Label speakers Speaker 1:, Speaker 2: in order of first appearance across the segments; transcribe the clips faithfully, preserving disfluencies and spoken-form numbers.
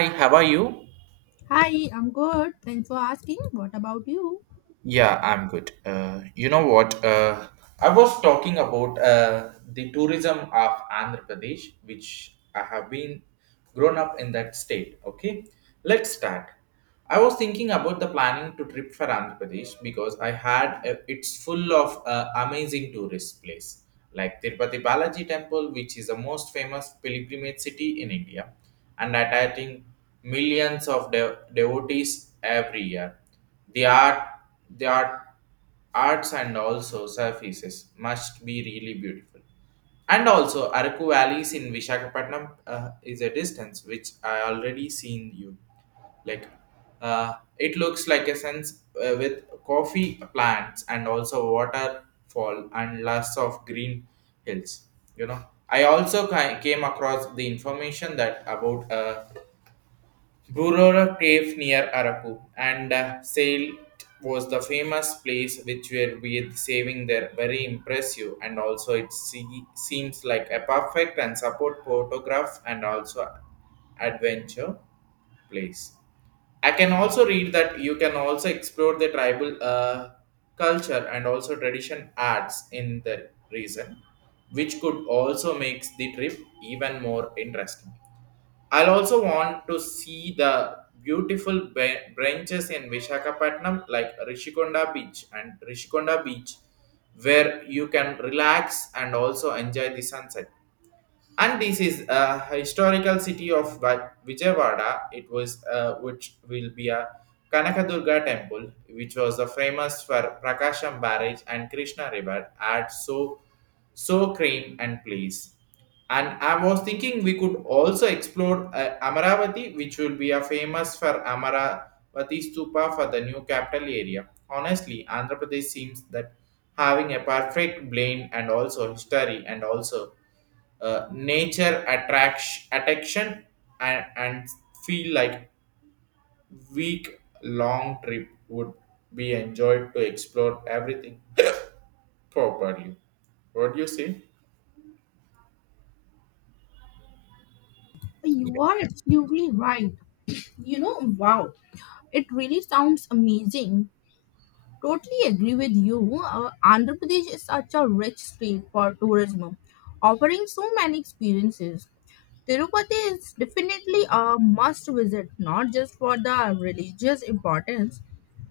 Speaker 1: Hi, how are you?
Speaker 2: Hi, I'm good. Thanks for asking. What about you?
Speaker 1: Yeah, I'm good. Uh, you know what? Uh, I was talking about uh, the tourism of Andhra Pradesh, which I have been grown up in that state. Okay, let's start. I was thinking about the planning to trip for Andhra Pradesh because I had uh, it's full of uh, amazing tourist place like Tirupati Balaji Temple, which is the most famous pilgrimage city in India, and attracting millions of dev- devotees every year. The art, the art, arts and also surfaces must be really beautiful. And also, Araku valleys in Vishakhapatnam uh, is a distance which I already seen you. Like, uh, it looks like a sense uh, with coffee plants and also waterfall and lots of green hills. You know, I also ki- came across the information that about uh, Burora Cave near Araku, and uh, sailed was the famous place which were with saving there very impressive, and also it see, seems like a perfect and support photograph and also adventure place. I can also read that you can also explore the tribal uh, culture and also tradition arts in the region, which could also makes the trip even more interesting. I'll also want to see the beautiful ba- branches in Vishakhapatnam like Rishikonda Beach and Rishikonda Beach where you can relax and also enjoy the sunset. And this is a historical city of Vi- Vijayawada. It was uh, which will be a Kanakadurga temple, which was the famous for Prakasham barrage and Krishna river at so so cream and place. And I was thinking we could also explore uh, Amaravati, which will be a famous for Amaravati stupa for the new capital area. Honestly, Andhra Pradesh seems that having a perfect blend and also history and also uh, nature attraction, attraction and, and feel like week long trip would be enjoyed to explore everything properly. What do you say?
Speaker 2: You are absolutely right. You know, wow, it really sounds amazing. Totally agree with you. Uh, Andhra Pradesh is such a rich state for tourism, offering so many experiences. Tirupati is definitely a must visit, not just for the religious importance,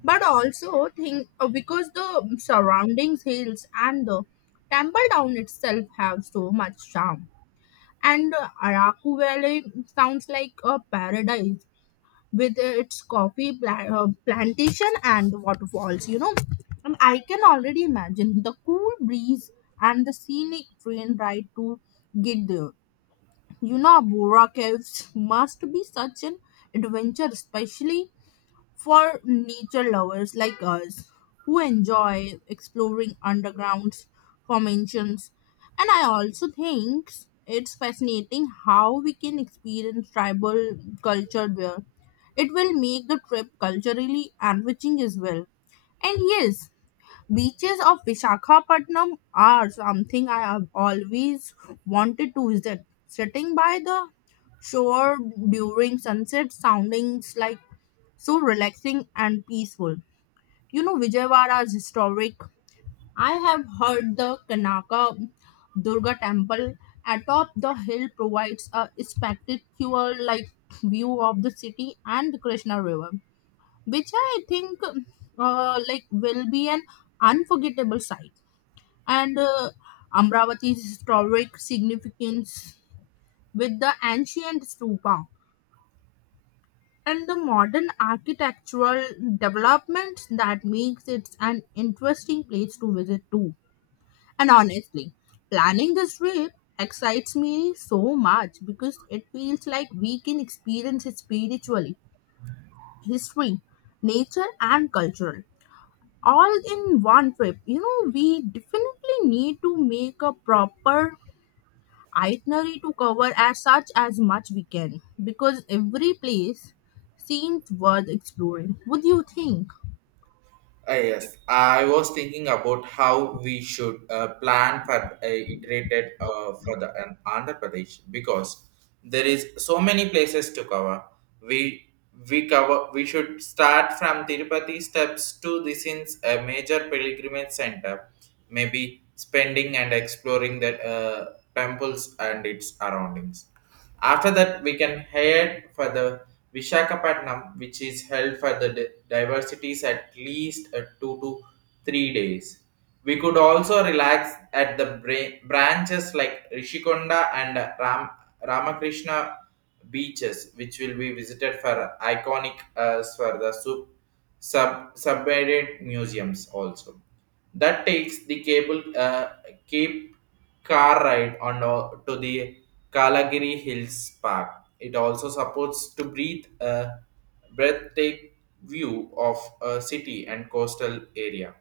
Speaker 2: but also think uh, because the surroundings hills and the temple town itself have so much charm. And uh, Araku Valley sounds like a paradise with its coffee pla- uh, plantation and waterfalls, you know. And I can already imagine the cool breeze and the scenic train ride to get there. You know, Bora Caves must be such an adventure, especially for nature lovers like us who enjoy exploring underground formations. And I also think it's fascinating how we can experience tribal culture there. It will make the trip culturally enriching as well. And yes, beaches of Vishakhapatnam are something I have always wanted to visit. Sitting by the shore during sunset soundings like so relaxing and peaceful. You know, Vijayawada is historic. I have heard the Kanaka Durga temple atop the hill provides a spectacular like view of the city and the Krishna River, which I think uh, like will be an unforgettable sight. And uh, Amravati's historic significance with the ancient stupa and the modern architectural developments that makes it an interesting place to visit too. And honestly, planning this trip excites me so much because it feels like we can experience it spiritually, history, nature, and cultural all in one trip. You know, we definitely need to make a proper itinerary to cover as such as much we can because every place seems worth exploring. What do you think?
Speaker 1: Uh, yes, I was thinking about how we should uh, plan for uh, iterated uh, for the an Andhra Pradesh because there is so many places to cover. We we cover we should start from Tirupati steps to this is a major pilgrimage center, maybe spending and exploring the uh, temples and its surroundings. After that, we can head for the Vishakhapatnam, which is held for the di- diversities at least uh, two to three days. We could also relax at the bra- branches like Rishikonda and uh, Ram- Ramakrishna beaches, which will be visited for iconic uh, for the sub- sub- submarine museums also. That takes the cable uh, cape car ride on o- to the Kalagiri Hills Park. It also supports to breathe a breathtaking view of a city and coastal area.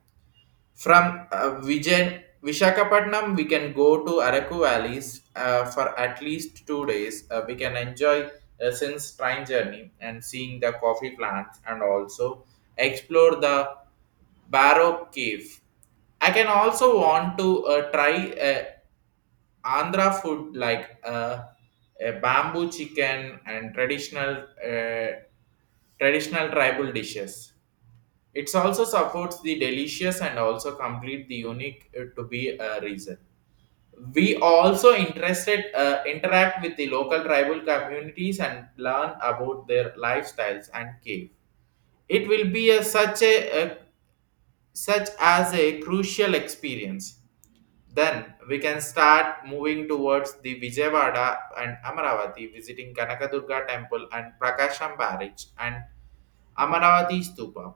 Speaker 1: From uh, Vijay, Vishakhapatnam, we can go to Araku Valleys uh, for at least two days. Uh, we can enjoy a since train journey and seeing the coffee plants and also explore the Barrow Cave. I can also want to uh, try uh, Andhra food like uh, a bamboo chicken and traditional uh, traditional tribal dishes. It also supports the delicious and also complete the unique uh, to be a reason. We also interested uh, interact with the local tribal communities and learn about their lifestyles and cave. It will be a, such a, a such as a crucial experience, then we can start moving towards the Vijayawada and Amaravati, visiting Kanakadurga temple and Prakasham barrage and Amaravati stupa.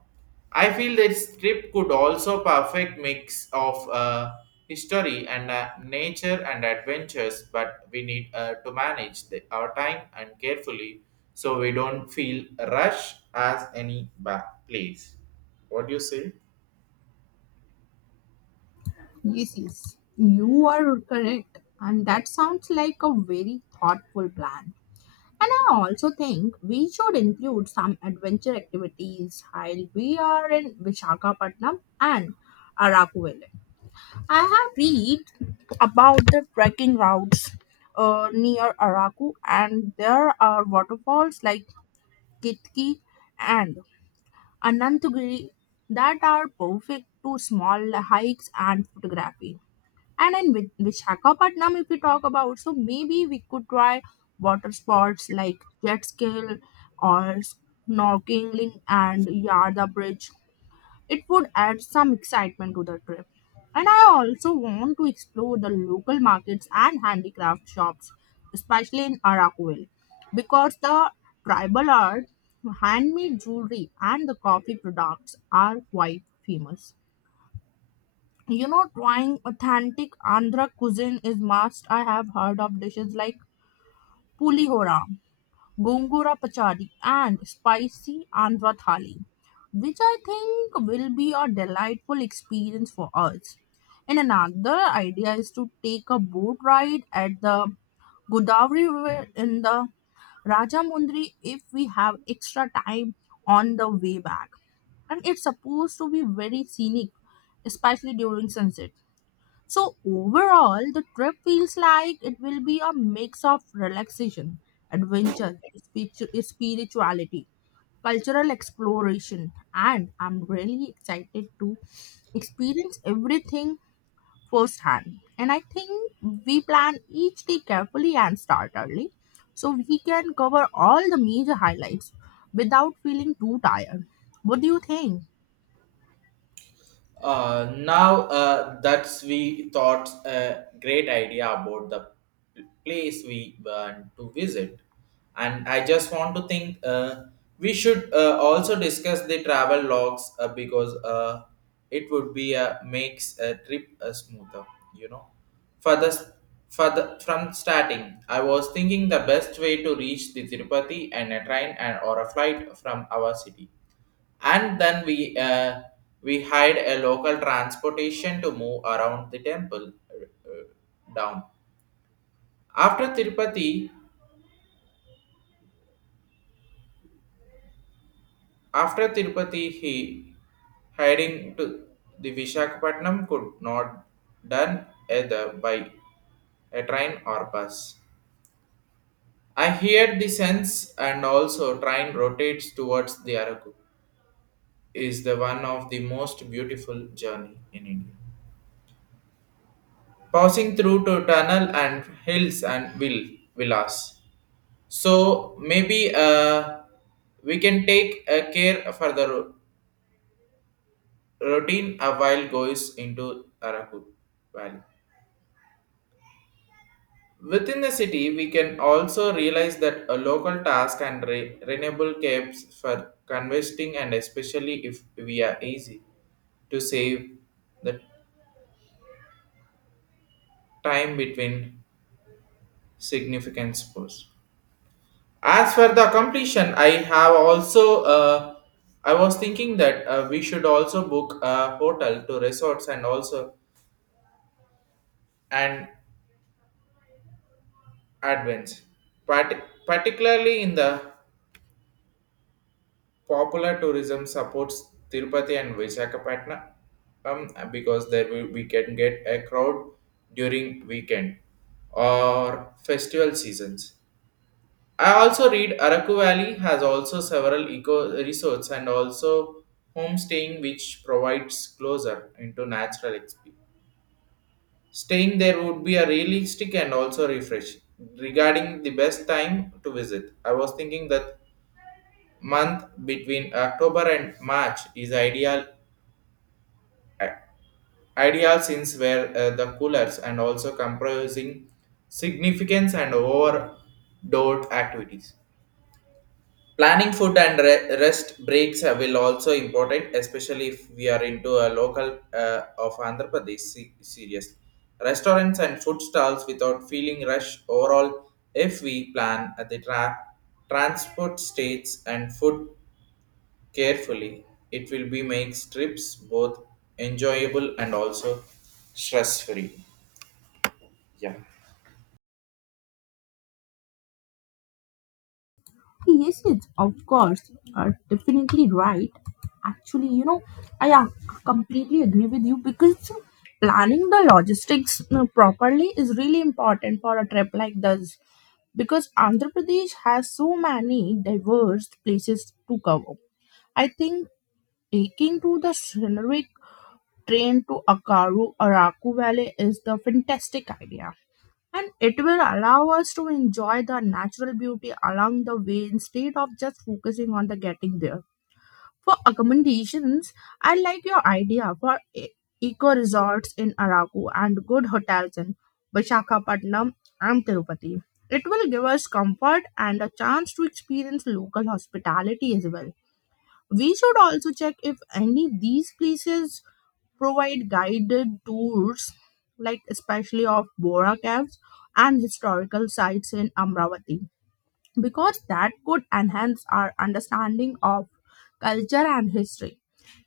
Speaker 1: I feel this trip could also perfect mix of uh, history and uh, nature and adventures, but we need uh, to manage the, our time and carefully so we don't feel rush as any ba- place. What do you say?
Speaker 2: Yes, yes, you are correct, and that sounds like a very thoughtful plan. And I also think we should include some adventure activities while we are in Vishakhapatnam and Araku. I have read about the trekking routes uh, near Araku, and there are waterfalls like Kitki and Anantagiri that are perfect to small hikes and photography. And in Vi- Visakhapatnam, if we talk about, so maybe we could try water sports like jet ski or snorkeling and Yarda Bridge. It would add some excitement to the trip. And I also want to explore the local markets and handicraft shops, especially in Arakwil, because the tribal art, handmade jewelry, and the coffee products are quite famous. You know, trying authentic Andhra cuisine is must. I have heard of dishes like pulihora, gongura pachadi, and spicy Andhra thali, which I think will be a delightful experience for us. And another idea is to take a boat ride at the Godavari River in the Rajamundry if we have extra time on the way back, and it's supposed to be very scenic, especially during sunset. So overall, the trip feels like it will be a mix of relaxation, adventure, spiritu- spirituality, cultural exploration, and I'm really excited to experience everything firsthand. And I think we plan each day carefully and start early so we can cover all the major highlights without feeling too tired. What do you think?
Speaker 1: Uh, now uh, that's we thought a great idea about the place we want to visit, and i just want to think uh, we should uh, also discuss the travel logs uh, because uh, it would be a makes a trip a smoother you know for the for the from starting i was thinking the best way to reach the tirupati and a train and or a flight from our city, and then we uh, we hired a local transportation to move around the temple uh, uh, down. After tirupati after tirupati he heading to the vishakhapatnam could not done either by a train or bus. I hear the sense and also train rotates towards the araku is the one of the most beautiful journey in india passing through to tunnel and hills and will villas. So maybe uh, we can take uh, care for the ro- routine a while goes into Araku Valley. Within the city, we can also realize that a local task and re- renewable caps for convesting, and especially if we are easy to save the time between significant spores. As for the completion, I have also uh, I was thinking that uh, we should also book a hotel to resorts and also an advance, Part- particularly in the popular tourism supports Tirupati and Visakhapatnam, um, because there we, we can get a crowd during weekend or festival seasons. I also read Araku Valley has also several eco resorts and also homestaying which provides closer into natural experience. Staying there would be a realistic and also refreshing. Regarding the best time to visit, I was thinking that month between October and March is ideal i- ideal since where uh, the coolers and also comprising significance and overdoor activities. Planning food and re- rest breaks uh, will also important, especially if we are into a local uh, of Andhra Pradesh se- seriously. Restaurants and food stalls without feeling rush overall. If we plan at the tra- transport states and food carefully, it will be makes trips both enjoyable and also stress free. Yeah.
Speaker 2: Yes, yes, of course. Are definitely right. Actually, you know, I uh, completely agree with you because planning the logistics uh, properly is really important for a trip like this. Because Andhra Pradesh has so many diverse places to cover. I think taking to the scenic train to Akaru Araku Valley is the fantastic idea and it will allow us to enjoy the natural beauty along the way instead of just focusing on the getting there. For accommodations, I like your idea for e- eco resorts in Araku and good hotels in Vishakhapatnam and Tirupati. It will give us comfort and a chance to experience local hospitality as well. We should also check if any these places provide guided tours, like especially of Bora caves and historical sites in Amravati, because that could enhance our understanding of culture and history.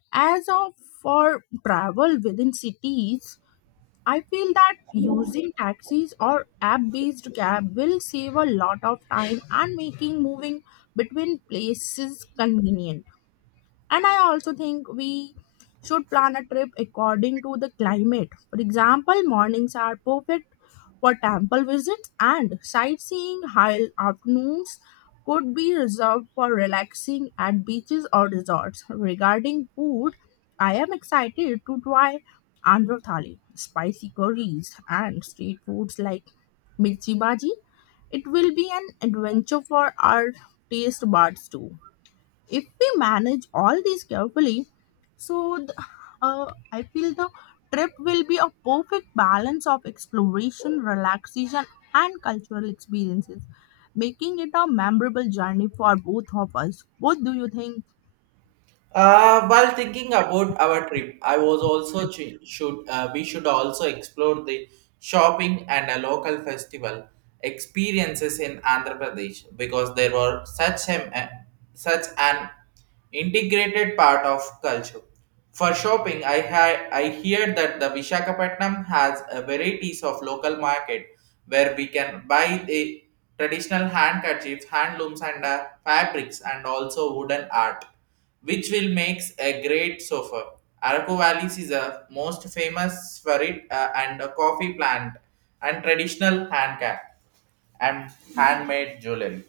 Speaker 2: As of for travel within cities, I feel that using taxis or app-based cab will save a lot of time and making moving between places convenient. And I also think we should plan a trip according to the climate. For example, mornings are perfect for temple visits and sightseeing, while afternoons could be reserved for relaxing at beaches or resorts. Regarding food, I am excited to try Andhra Thali, spicy curries, and street foods like mirchi bhaji. It will be an adventure for our taste buds too. If we manage all these carefully, so the, uh, I feel the trip will be a perfect balance of exploration, relaxation, and cultural experiences, making it a memorable journey for both of us. What do you think?
Speaker 1: Uh, while thinking about our trip, I was also ch- should uh, we should also explore the shopping and a local festival experiences in Andhra Pradesh because they were such an uh, such an integrated part of culture. For shopping, I had I hear that the Vishakhapatnam has a varieties of local market where we can buy the traditional handkerchiefs, handlooms, and uh, fabrics, and also wooden art which will makes a great sofa. Araku Valleys is a most famous for it uh, and a coffee plant and traditional handcraft and handmade jewelry.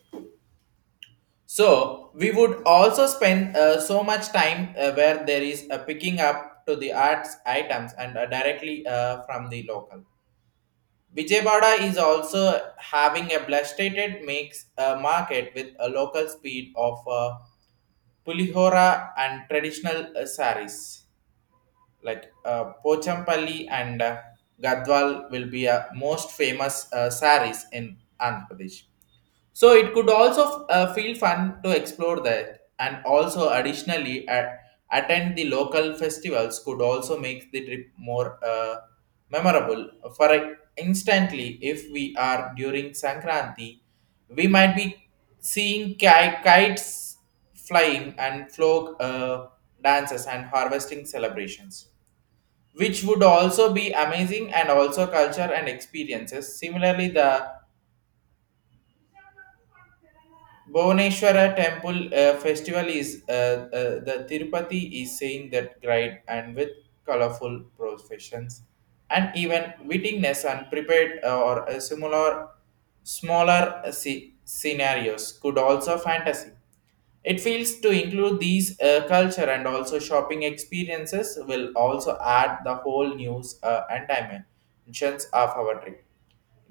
Speaker 1: So we would also spend uh, so much time uh, where there is a picking up to the arts items, and uh, directly uh, from the local. Vijayawada is also having a blasted mix uh, market with a local speed of uh, pulihora and traditional uh, saris. like uh, Pochampalli and uh, Gadwal will be uh, most famous uh, saris in Andhra Pradesh. So it could also uh, feel fun to explore that, and also additionally at, attend the local festivals could also make the trip more uh, memorable. For a- instantly, if we are during Sankranti, we might be seeing ki- kites flying and folk uh, dances and harvesting celebrations which would also be amazing and also culture and experiences. Similarly, the Bhuvaneshwara temple uh, festival is uh, uh, the Tirupati is saying that great, and with colorful processions and even wittingness and prepared uh, or a similar smaller uh, sce- scenarios could also fantasy. It feels to include these uh, culture and also shopping experiences will also add the whole news uh, and dimensions of our trip.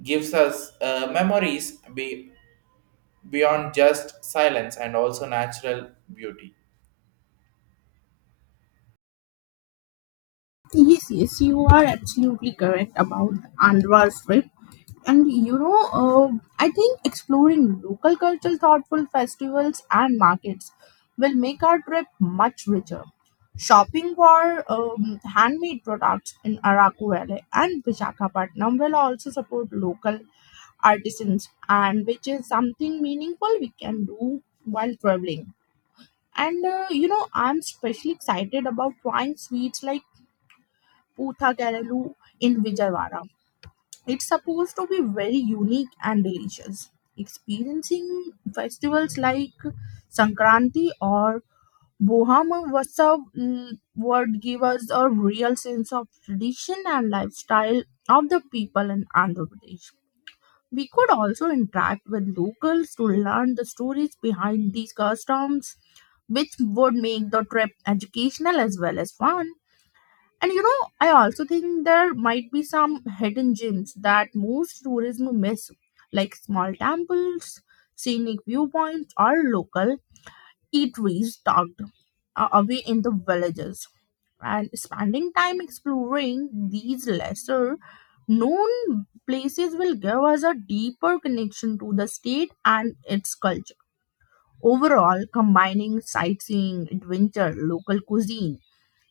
Speaker 1: Gives us uh, memories be beyond just silence and also natural beauty.
Speaker 2: Yes, yes, you are absolutely correct about the Andhra trip. And you know, uh, I think exploring local culture, thoughtful festivals, and markets will make our trip much richer. Shopping for um, handmade products in Araku Valley and Visakhapatnam will also support local artisans, and which is something meaningful we can do while traveling. And uh, you know, I'm especially excited about trying sweets like Putha Karalu in Vijayawada. It's supposed to be very unique and delicious. Experiencing festivals like Sankranti or Bohama Vasav mm, would give us a real sense of tradition and lifestyle of the people in Andhra Pradesh. We could also interact with locals to learn the stories behind these customs, which would make the trip educational as well as fun. And you know, I also think there might be some hidden gems that most tourism miss, like small temples, scenic viewpoints, or local eateries tucked uh, away in the villages. And spending time exploring these lesser known places will give us a deeper connection to the state and its culture. Overall, combining sightseeing, adventure, local cuisine,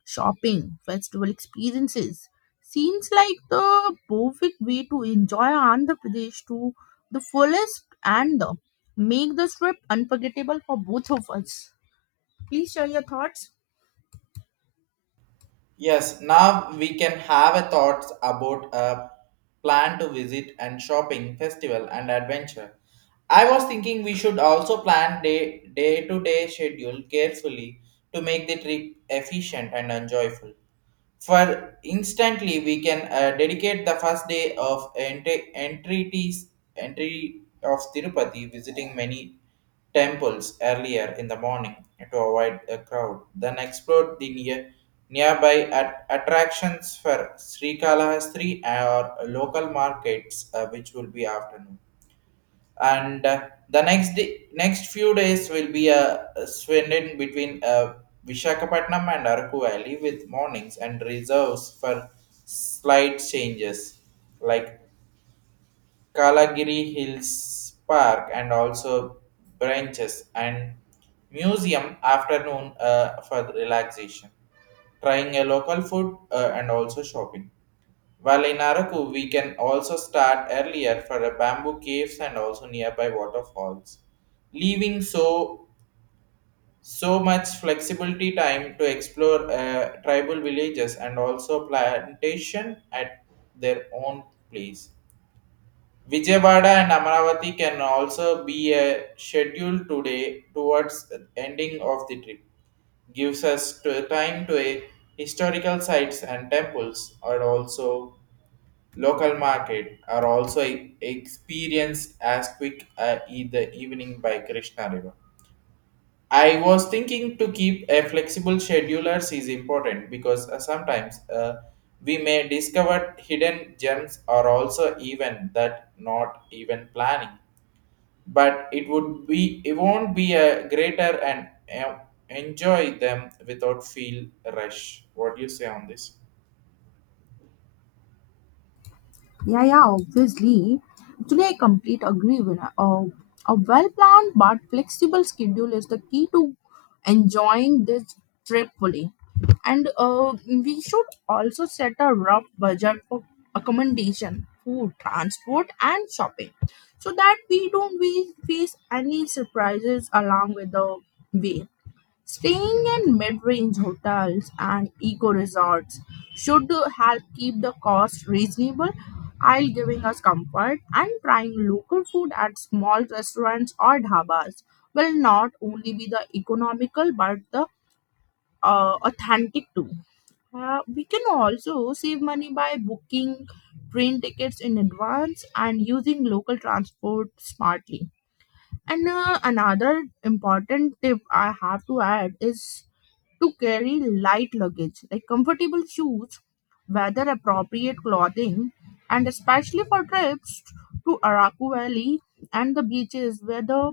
Speaker 2: shopping, festival experiences. Seems like the perfect way to enjoy Andhra Pradesh to the fullest and make this trip unforgettable for both of us. Please share your thoughts.
Speaker 1: Yes, now we can have a thoughts about a plan to visit and shopping, festival and adventure. I was thinking we should also plan day day to day schedule carefully to make the trip efficient and enjoyable. For instantly, we can uh, dedicate the first day of entry entries entry of Tirupati, visiting many temples earlier in the morning to avoid a crowd, then explored the near, nearby at attractions for Sri Kalahastri or local markets, uh, which will be afternoon. And uh, the next day, next few days will be a uh, spent in between uh, Vishakhapatnam and Araku Valley, with mornings and reserves for slight changes like Kalagiri Hills Park and also branches and museum afternoon uh, for relaxation, trying a local food uh, and also shopping. While in Araku, we can also start earlier for the bamboo caves and also nearby waterfalls, leaving so so much flexibility time to explore uh, tribal villages and also plantation at their own place. Vijayawada and Amaravati can also be a schedule today towards the ending of the trip. Gives us to time to a historical sites and temples, are also local market are also e- experienced as quick uh, in the evening by Krishna River. I was thinking to keep a flexible schedulers is important because uh, sometimes uh, we may discover hidden gems or also even that not even planning. But it would be it won't be a greater and uh, enjoy them without feel rush. What do you say on this?
Speaker 2: Yeah, yeah, obviously. Today, I complete agree with her. Uh, a well planned but flexible schedule is the key to enjoying this trip fully. And uh, we should also set a rough budget for accommodation, food, transport, and shopping so that we don't we face any surprises along with the way. Staying in mid-range hotels and eco resorts should help keep the cost reasonable while giving us comfort, and trying local food at small restaurants or dhabas will not only be the economical but the uh, authentic too. Uh, we can also save money by booking train tickets in advance and using local transport smartly. And uh, another important tip I have to add is to carry light luggage like comfortable shoes, weather appropriate clothing, and especially for trips to Araku Valley and the beaches where the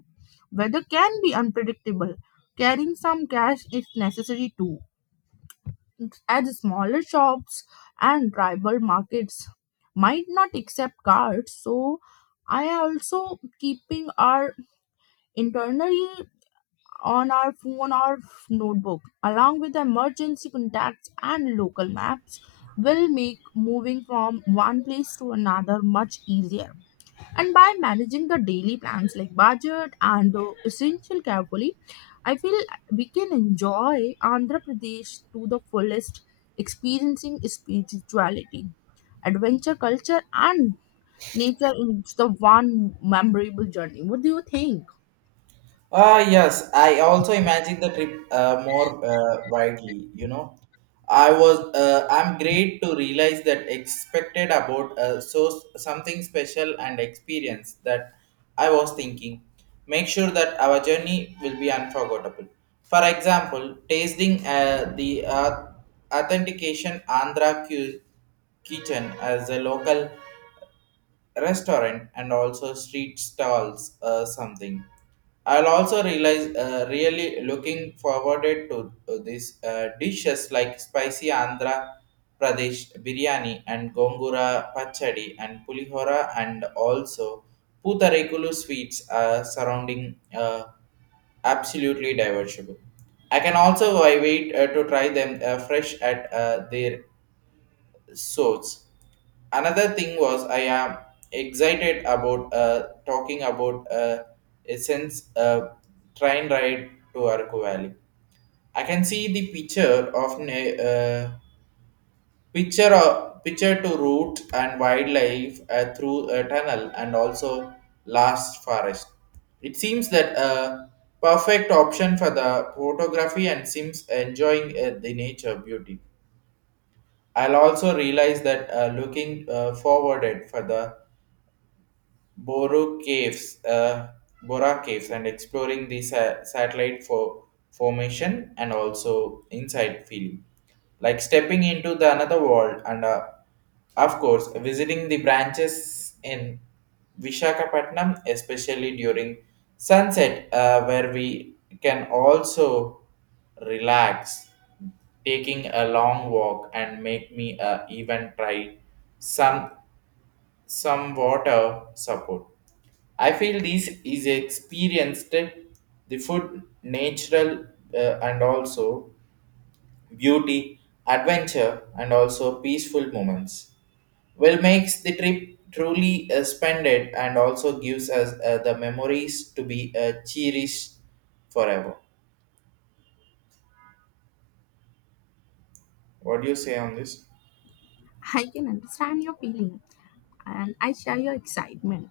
Speaker 2: weather can be unpredictable. Carrying some cash is necessary too, as smaller shops and tribal markets might not accept cards. So, I also keeping our internal on our phone or notebook, along with emergency contacts and local maps, will make moving from one place to another much easier. And by managing the daily plans like budget and the essential carefully, I feel we can enjoy Andhra Pradesh to the fullest, experiencing spirituality, adventure culture, and nature in the one memorable journey. What do you think?
Speaker 1: Ah, yes, I also imagine the trip uh, more uh, widely, you know. I was, uh, I'm great to realize that expected about uh, so s- something special and experience that I was thinking. Make sure that our journey will be unforgettable. For example, tasting uh, the uh, authentication Andhra cu- kitchen as a local restaurant and also street stalls uh, something I'll also realize uh, really looking forward to, to these uh, dishes like spicy Andhra Pradesh biryani and gongura pachadi and pulihora and also putarekulu sweets uh, surrounding uh, absolutely divertible. I can also wait uh, to try them uh, fresh at uh, their sorts. Another thing was I am excited about uh, talking about uh, a sense uh, train ride to Araku Valley. I can see the picture of na- uh, picture of, picture to route and wildlife uh, through a tunnel and also last forest. It seems that a perfect option for the photography and seems enjoying uh, the nature beauty. I'll also realize that uh, looking uh, forwarded for the Boro Caves, uh, Bora Caves, and exploring the sa- satellite for formation and also inside field, like stepping into the another world, and uh, of course visiting the branches in Vishakhapatnam, especially during sunset, uh, where we can also relax, taking a long walk and make me uh, even try some some water support. I feel this is experienced the food, natural, uh, and also beauty, adventure, and also peaceful moments. Well, makes the trip truly uh, spended and also gives us uh, the memories to be uh, cherished forever. What do you say on this?
Speaker 2: I can understand your feeling and I share your excitement.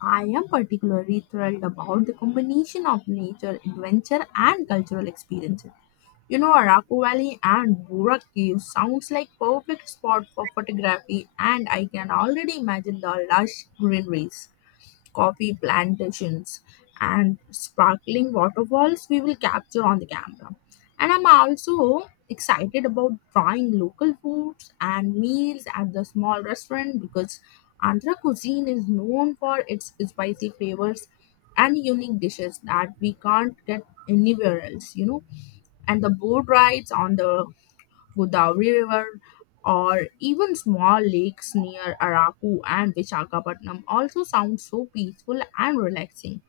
Speaker 2: I am particularly thrilled about the combination of nature, adventure, and cultural experiences. You know, Araku Valley and Burak Cave sounds like perfect spot for photography, and I can already imagine the lush greeneries, coffee plantations, and sparkling waterfalls we will capture on the camera. And I'm also excited about trying local foods and meals at the small restaurant because Andhra cuisine is known for its spicy flavors and unique dishes that we can't get anywhere else, you know. And the boat rides on the Godavari River or even small lakes near Araku and Visakhapatnam also sound so peaceful and relaxing.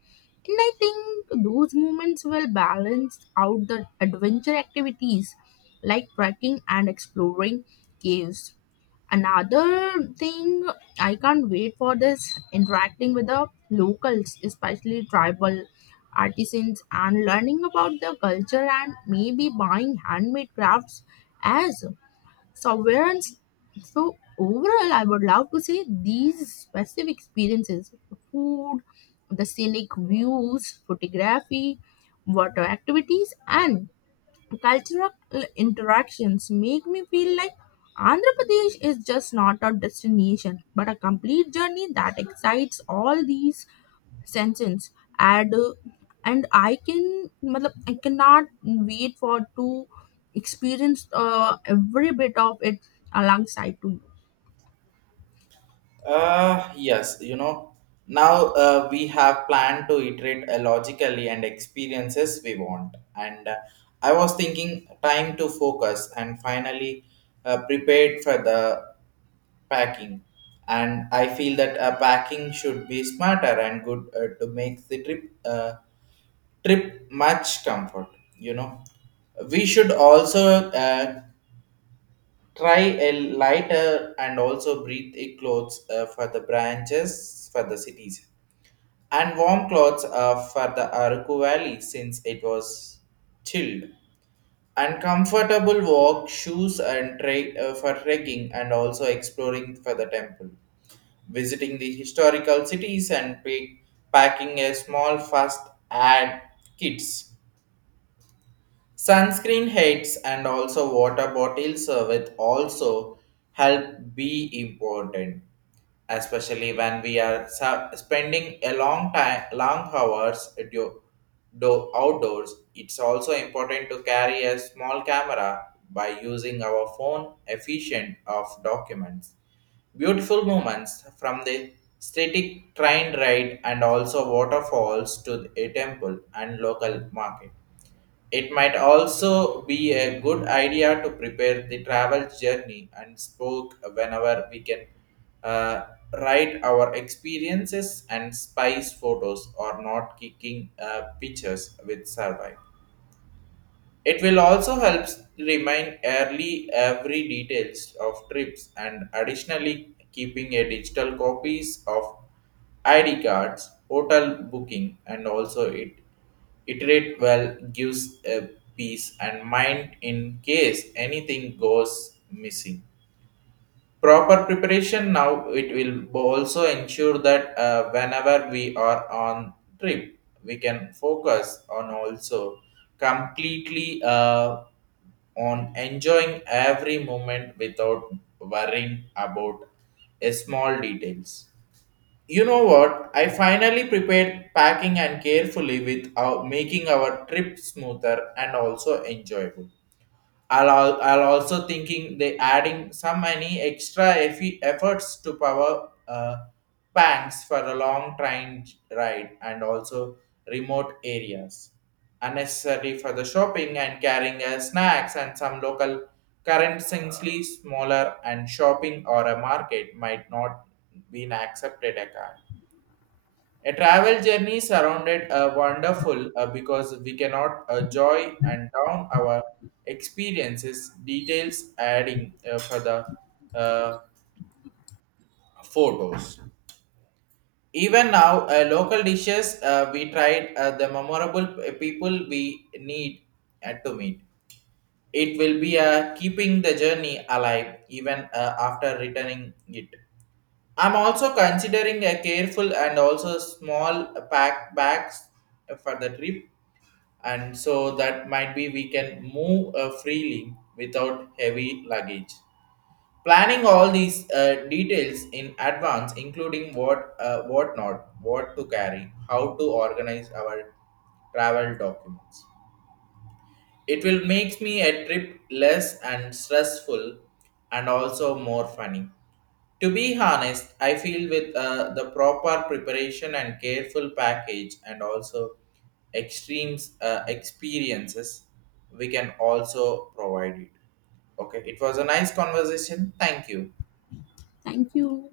Speaker 2: And I think those moments will balance out the adventure activities like trekking and exploring caves. Another thing I can't wait for this interacting with the locals, especially tribal artisans, and learning about their culture and maybe buying handmade crafts as Sovereigns. So overall, I would love to say these specific experiences: food, the scenic views, photography, water activities, and cultural interactions make me feel like Andhra Pradesh is just not a destination, but a complete journey that excites all these sentence. And uh, and I can matlab, I cannot wait for to experience uh, every bit of it alongside to you.
Speaker 1: Uh, yes, you know, now uh, we have planned to iterate uh, logically and experiences we want. And uh, I was thinking time to focus and finally uh, prepared for the packing. And I feel that uh, packing should be smarter and good uh, to make the trip uh, trip much comfort. You know, we should also uh, try a lighter and also breathe a clothes uh, for the branches for the cities and warm clothes uh, for the Araku Valley since it was chilled. And comfortable walk shoes and tra- uh, for trekking and also exploring for the temple, visiting the historical cities and pick- packing a small fast ad kits. Sunscreen heads and also water bottles uh, with also help be important, especially when we are sa- spending a long time, long hours do, do outdoors. It's also important to carry a small camera by using our phone efficient of documents. Beautiful moments from the static train ride and also waterfalls to a temple and local market. It might also be a good idea to prepare the travel journey and spoke whenever we can uh, write our experiences and spice photos or not kicking uh, pictures with survive. It will also help remind early every details of trips and additionally keeping a digital copies of I D cards, hotel booking and also it iterate well gives a peace and mind in case anything goes missing. Proper preparation now it will bo- also ensure that uh, whenever we are on trip, we can focus on also completely uh, on enjoying every moment without worrying about a small details. You know what, I finally prepared packing and carefully with our, making our trip smoother and also enjoyable. I'll, al- I'll also thinking they adding some any extra effi- efforts to power uh, banks for a long train j- ride and also remote areas. Unnecessary for the shopping and carrying uh, snacks and some local currency smaller and shopping or a market might not been accepted a card. A travel journey surrounded a wonderful uh, because we cannot uh, joy and down our experiences details adding uh, for the uh, photos. Even now, uh, local dishes uh, we tried uh, the memorable p- people we need uh, to meet. It will be uh, keeping the journey alive even uh, after returning it. I'm also considering a careful and also small pack bags for the trip and so that might be we can move uh, freely without heavy luggage. Planning all these uh, details in advance, including what uh, what not what to carry, how to organize our travel documents, it will make me a trip less and stressful and also more funny. To be honest, I feel with uh, the proper preparation and careful package and also extremes uh, experiences, we can also provide it. Okay, it was a nice conversation. Thank you.
Speaker 2: Thank you.